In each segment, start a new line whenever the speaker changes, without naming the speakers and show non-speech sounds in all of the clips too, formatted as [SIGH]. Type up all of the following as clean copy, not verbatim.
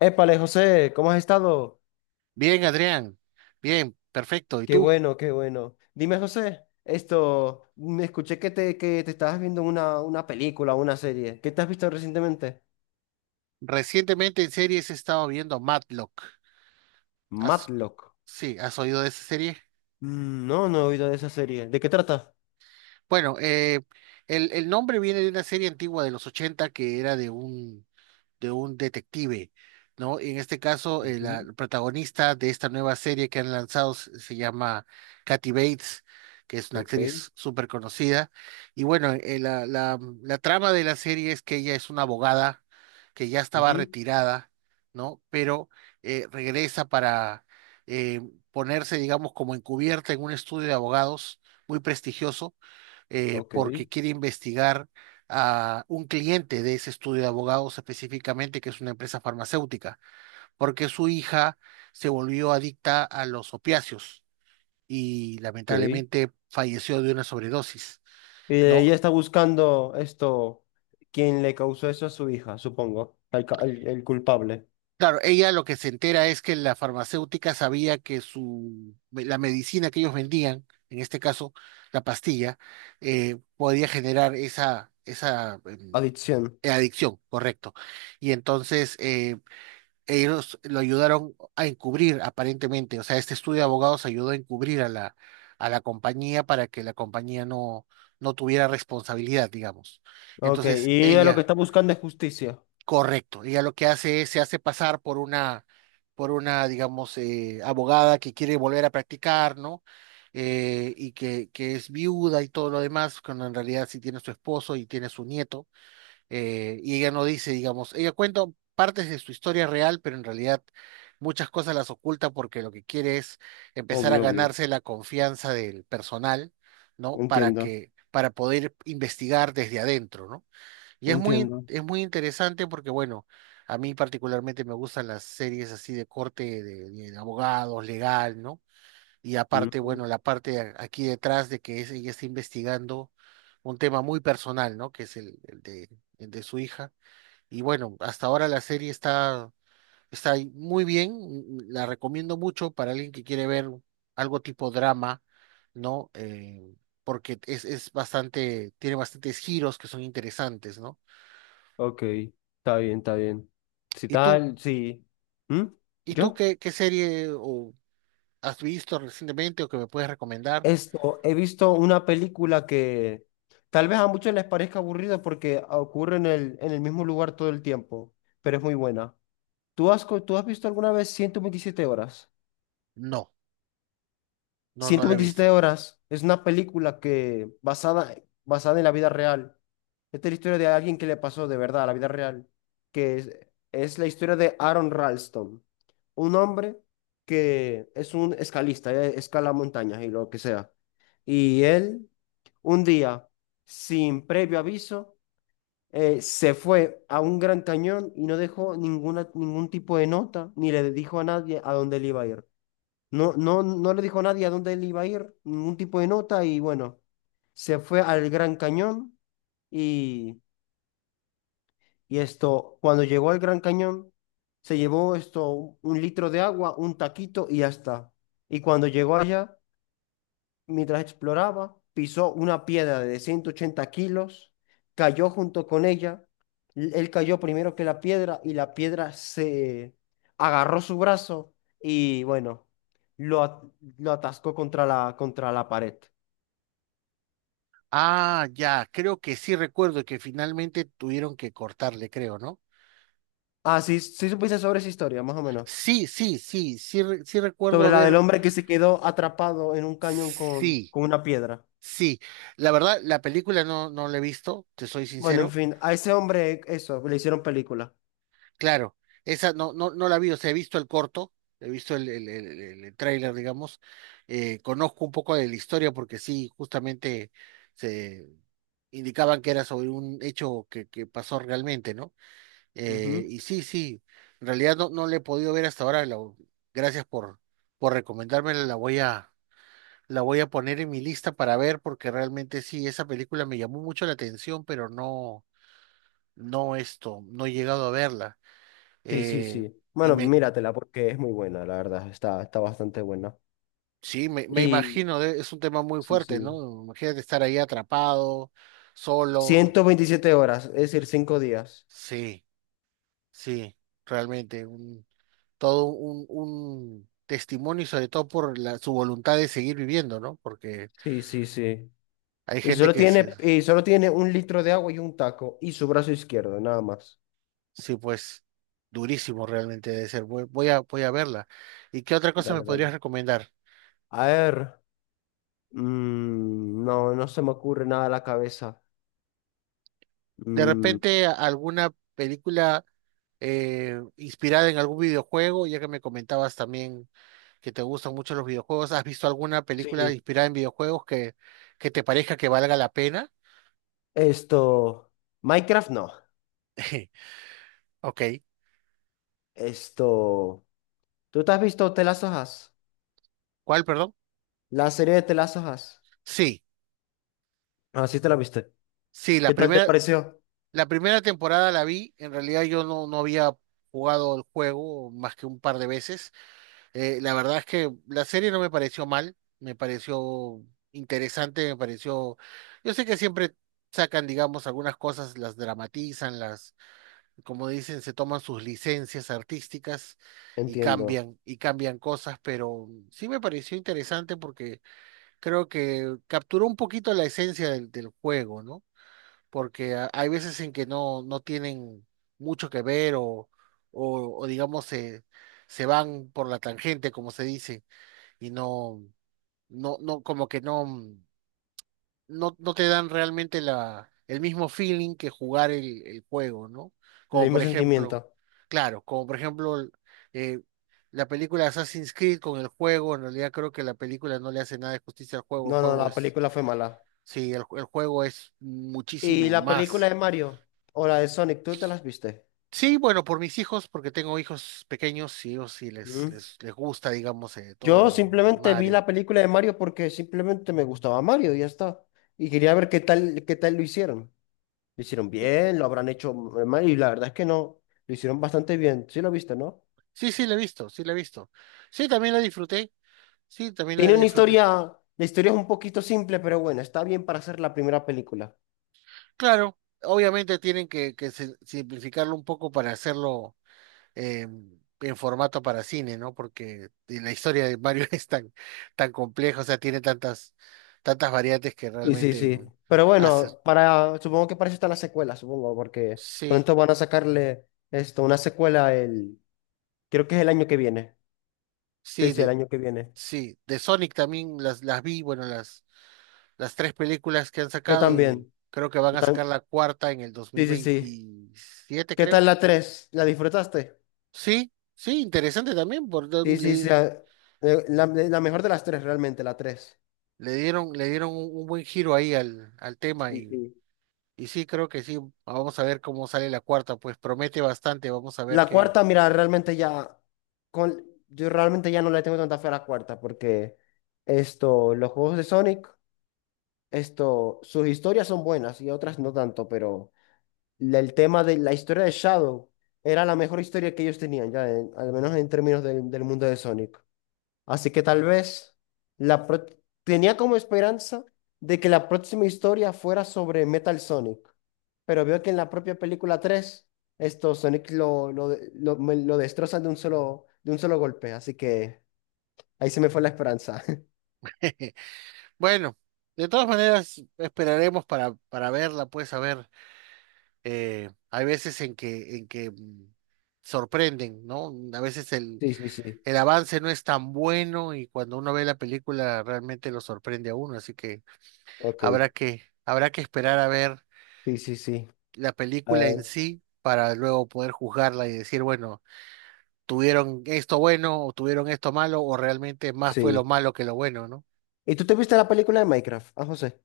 Épale, José, ¿cómo has estado?
Bien, Adrián. Bien, perfecto. ¿Y
Qué
tú?
bueno, qué bueno. Dime, José, me escuché que te estabas viendo una película, una serie. ¿Qué te has visto recientemente?
Recientemente en series he estado viendo Matlock. ¿Has-
Matlock.
sí, ¿has oído de esa serie?
No, no he oído de esa serie. ¿De qué trata?
Bueno, el nombre viene de una serie antigua de los 80 que era de un detective, ¿no? En este caso, la
Ujú.
protagonista de esta nueva serie que han lanzado se llama Kathy Bates, que es una
Ok,
actriz súper conocida. Y bueno, la trama de la serie es que ella es una abogada que ya estaba
ujú,
retirada, ¿no? Pero regresa para eh, ponerse, digamos, como encubierta en un estudio de abogados muy prestigioso,
ok,
porque quiere investigar a un cliente de ese estudio de abogados específicamente, que es una empresa farmacéutica, porque su hija se volvió adicta a los opiáceos y
ok. Y
lamentablemente falleció de una sobredosis,
ella
¿no?
está buscando quien le causó eso a su hija, supongo, el culpable.
Claro, ella lo que se entera es que la farmacéutica sabía que la medicina que ellos vendían, en este caso la pastilla, podía generar esa
Adicción.
adicción, correcto. Y entonces, ellos lo ayudaron a encubrir, aparentemente. O sea, este estudio de abogados ayudó a encubrir a la compañía para que la compañía no, no tuviera responsabilidad, digamos.
Ok,
Entonces,
y ella lo que
ella,
está buscando es justicia.
correcto, ella lo que hace es, se hace pasar por una, digamos, abogada que quiere volver a practicar, ¿no? Y que es viuda y todo lo demás, cuando en realidad sí tiene su esposo y tiene su nieto, y ella no dice, digamos, ella cuenta partes de su historia real, pero en realidad muchas cosas las oculta porque lo que quiere es empezar a
Obvio, obvio.
ganarse la confianza del personal, ¿no? Para
Entiendo,
que, para poder investigar desde adentro, ¿no? Y es muy,
entiendo.
es muy interesante porque, bueno, a mí particularmente me gustan las series así de corte de abogados, legal, ¿no? Y aparte,
Mm,
bueno, la parte aquí detrás de que ella está investigando un tema muy personal, ¿no? Que es el de su hija. Y bueno, hasta ahora la serie está ahí muy bien. La recomiendo mucho para alguien que quiere ver algo tipo drama, ¿no? Porque es bastante, tiene bastantes giros que son interesantes, ¿no?
ok, está bien, está bien. Si
¿Y tú?
tal, sí. ¿Mm?
¿Y tú
¿Yo?
qué serie o has visto recientemente o que me puedes recomendar?
He visto una película que tal vez a muchos les parezca aburrida porque ocurre en el mismo lugar todo el tiempo, pero es muy buena. ¿ Tú has visto alguna vez 127 horas?
No, no, no
Ciento
la he visto.
veintisiete horas es una película basada en la vida real. Esta es la historia de alguien que le pasó de verdad a la vida real, que es, es la historia de Aaron Ralston, un hombre que es un escalista, escala montañas y lo que sea. Y él, un día, sin previo aviso, se fue a un gran cañón y no dejó ningún tipo de nota, ni le dijo a nadie a dónde él iba a ir. No, no, no le dijo a nadie a dónde él iba a ir, ningún tipo de nota, y bueno, se fue al Gran Cañón y, y cuando llegó al Gran Cañón, se llevó un litro de agua, un taquito y ya está. Y cuando llegó allá, mientras exploraba, pisó una piedra de 180 kilos, cayó junto con ella. Él cayó primero que la piedra y la piedra se agarró su brazo y bueno, lo, at- lo atascó contra contra la pared.
Ah, ya, creo que sí recuerdo que finalmente tuvieron que cortarle, creo, ¿no?
Ah, sí, sí supiste sobre esa historia, más o menos.
Sí, sí, sí, sí, sí recuerdo
Sobre la del
haber,
hombre que se quedó atrapado en un cañón
sí,
con una piedra.
sí. La verdad, la película no, no la he visto, te soy
Bueno, en
sincero.
fin, a ese hombre le hicieron película.
Claro, esa no, no, no la vi, o sea, he visto el corto, he visto el tráiler, digamos. Conozco un poco de la historia porque sí, justamente se indicaban que era sobre un hecho que pasó realmente, ¿no? Eh,
Ujú.
y sí, sí, en realidad no, no le he podido ver hasta ahora. Gracias por recomendármela. La voy a poner en mi lista para ver, porque realmente sí, esa película me llamó mucho la atención, pero no, no esto, no he llegado a verla.
Sí, sí,
Eh,
sí.
y
Bueno,
me,
míratela porque es muy buena, la verdad. Está, está bastante buena.
sí, me
Y
imagino, es un tema muy
sí,
fuerte,
sí.
¿no? Imagínate estar ahí atrapado, solo.
127 horas, es decir, 5 días.
Sí, sí, realmente. Todo un testimonio y sobre todo por su voluntad de seguir viviendo, ¿no? Porque
Sí, sí, sí.
hay gente que
Y solo tiene un litro de agua y un taco y su brazo izquierdo, nada más.
sí, pues, durísimo realmente de ser. Voy a verla. ¿Y qué otra cosa me
Dale, dale.
podrías recomendar?
A ver. No, no se me ocurre nada a la cabeza.
De
Mm,
repente alguna película inspirada en algún videojuego, ya que me comentabas también que te gustan mucho los videojuegos. ¿Has visto alguna película
sí.
inspirada en videojuegos que te parezca que valga la pena?
Esto. Minecraft no.
[LAUGHS] Ok.
Esto. ¿Tú te has visto The Last of Us?
¿Cuál, perdón?
La serie de The Last of Us.
Sí,
Ah, sí te la viste.
sí, la
¿Qué tal te
primera.
pareció?
La primera temporada la vi, en realidad yo no, no había jugado el juego más que un par de veces. La verdad es que la serie no me pareció mal, me pareció interesante, me pareció. Yo sé que siempre sacan, digamos, algunas cosas, las dramatizan, como dicen, se toman sus licencias artísticas y
Entiendo.
cambian, y cambian cosas, pero sí me pareció interesante porque creo que capturó un poquito la esencia del juego, ¿no? Porque hay veces en que no, no tienen mucho que ver o, digamos se, se van por la tangente, como se dice, y no, no, no, como que no, no, no te dan realmente el mismo feeling que jugar el juego, ¿no?
El
Como
mismo
por ejemplo,
sentimiento.
claro, como por ejemplo eh, la película Assassin's Creed con el juego, en realidad creo que la película no le hace nada de justicia al juego, el
No, no,
juego
la
es,
película fue mala.
sí, el juego es
¿Y
muchísimo
la película
más.
de Mario? ¿O la de Sonic? ¿Tú te las viste?
Sí, bueno, por mis hijos, porque tengo hijos pequeños y ellos sí les,
Mm.
les, les gusta, digamos, todo
Yo
lo de
simplemente vi la
Mario.
película de Mario porque simplemente me gustaba Mario y ya está. Y quería ver qué tal lo hicieron. ¿Lo hicieron
Sí,
bien? ¿Lo habrán hecho mal? Y la verdad es que no. Lo hicieron bastante bien. Sí lo viste, ¿no?
sí, sí, la he visto, sí, la he visto. Sí, también la disfruté, sí, también la,
Tiene
la
una
disfruté.
historia, la historia es un poquito simple, pero bueno, está bien para hacer la primera película.
Claro, obviamente tienen que simplificarlo un poco para hacerlo eh, en formato para cine, ¿no? Porque la historia de Mario [LAUGHS] es tan, tan compleja, o sea, tiene tantas, tantas variantes que
Sí, sí,
realmente
sí. Pero
hace.
bueno, supongo que para eso está la secuela, supongo, porque
Sí,
pronto van a sacarle una secuela creo que es el año que viene. Sí,
sí,
sí, el año que viene.
sí, de Sonic también las vi, bueno, las tres películas que han
Yo
sacado y
también.
creo que van
Yo
a sacar
tam-
la cuarta en el dos mil
sí, sí, sí.
veintisiete
¿Qué
creo.
tal la 3? ¿La disfrutaste?
Sí, sí, interesante también, por
Sí,
don-
sí, sí.
le,
La mejor de las tres, realmente, la 3.
le dieron un buen giro ahí al tema
Sí,
y,
sí.
y sí, creo que sí, vamos a ver cómo sale la cuarta, pues promete bastante, vamos a ver
La
qué.
cuarta, mira, yo realmente ya no le tengo tanta fe a la cuarta, porque los juegos de Sonic. Sus historias son buenas y otras no tanto, pero el tema de la historia de Shadow era la mejor historia que ellos tenían, al menos en términos del mundo de Sonic. Así que tal vez la pro- tenía como esperanza de que la próxima historia fuera sobre Metal Sonic, pero veo que en la propia película 3 esto Sonic lo destrozan de un solo golpe, así que ahí se me fue la esperanza. [LAUGHS]
[LAUGHS] Bueno, de todas maneras, esperaremos para verla, pues a ver, hay veces en que sorprenden, ¿no? A veces el
Sí, sí, sí.
el avance no es tan bueno y cuando uno ve la película realmente lo sorprende a uno, así que
Ok.
habrá que esperar a ver
Sí, sí, sí.
la
Ah,
película en sí para luego poder juzgarla y decir, bueno, tuvieron esto bueno o tuvieron esto malo o realmente más fue lo
sí.
malo que lo bueno, ¿no?
¿Y tú te viste la película de Minecraft? Ah, José.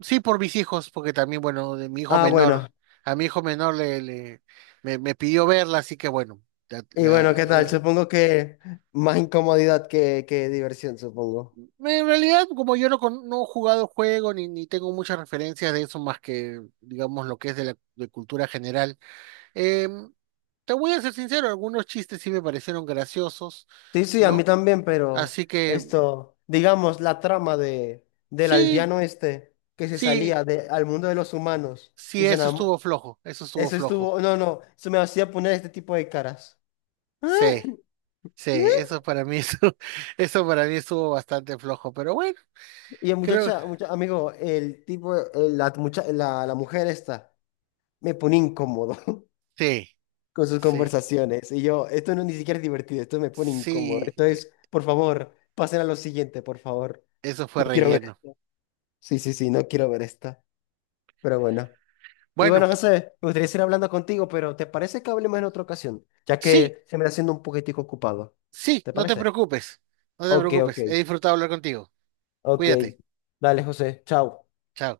Sí, por mis hijos, porque también, bueno, de mi hijo
Ah,
menor,
bueno.
a mi hijo menor me pidió verla, así que bueno, la,
Y bueno,
la-
¿qué
la-
tal? Supongo que más incomodidad que diversión, supongo.
En realidad, como yo no, no he jugado el juego ni tengo muchas referencias de eso más que, digamos, lo que es de la de cultura general, em, te voy a ser sincero, algunos chistes sí me parecieron graciosos,
Sí, sí, a mí
¿no?
también, pero
Así que
digamos, la trama del
sí,
aldeano este que se
sí,
salía de, al mundo de los humanos
sí,
y se
eso
enamoró.
estuvo flojo, eso estuvo
Eso
flojo.
estuvo, no, no, eso me hacía poner este tipo de caras.
Sí,
[LAUGHS]
sí, eso para mí, [LAUGHS] eso para mí estuvo bastante flojo, pero bueno,
Y el
creo,
muchacha, mucha- amigo, el tipo, el- la, mucha- la mujer esta, me pone incómodo
sí,
con sus
sí,
conversaciones. Y yo, esto no ni siquiera es divertido, esto me pone incómodo.
sí,
Esto es, por favor, pasen a lo siguiente, por favor.
eso fue
No quiero ver.
relleno.
Sí, sí, sí, no quiero ver esta. Pero bueno. Y bueno,
Bueno,
José, me gustaría seguir hablando contigo, pero ¿te parece que hablemos en otra ocasión? Ya
sí.
que se me está haciendo un poquitico ocupado.
Sí,
¿Te
no te
parece?
preocupes, no te
Ok, ok,
preocupes. He disfrutado hablar contigo.
ok.
Cuídate.
Dale, José, chao.
Chao.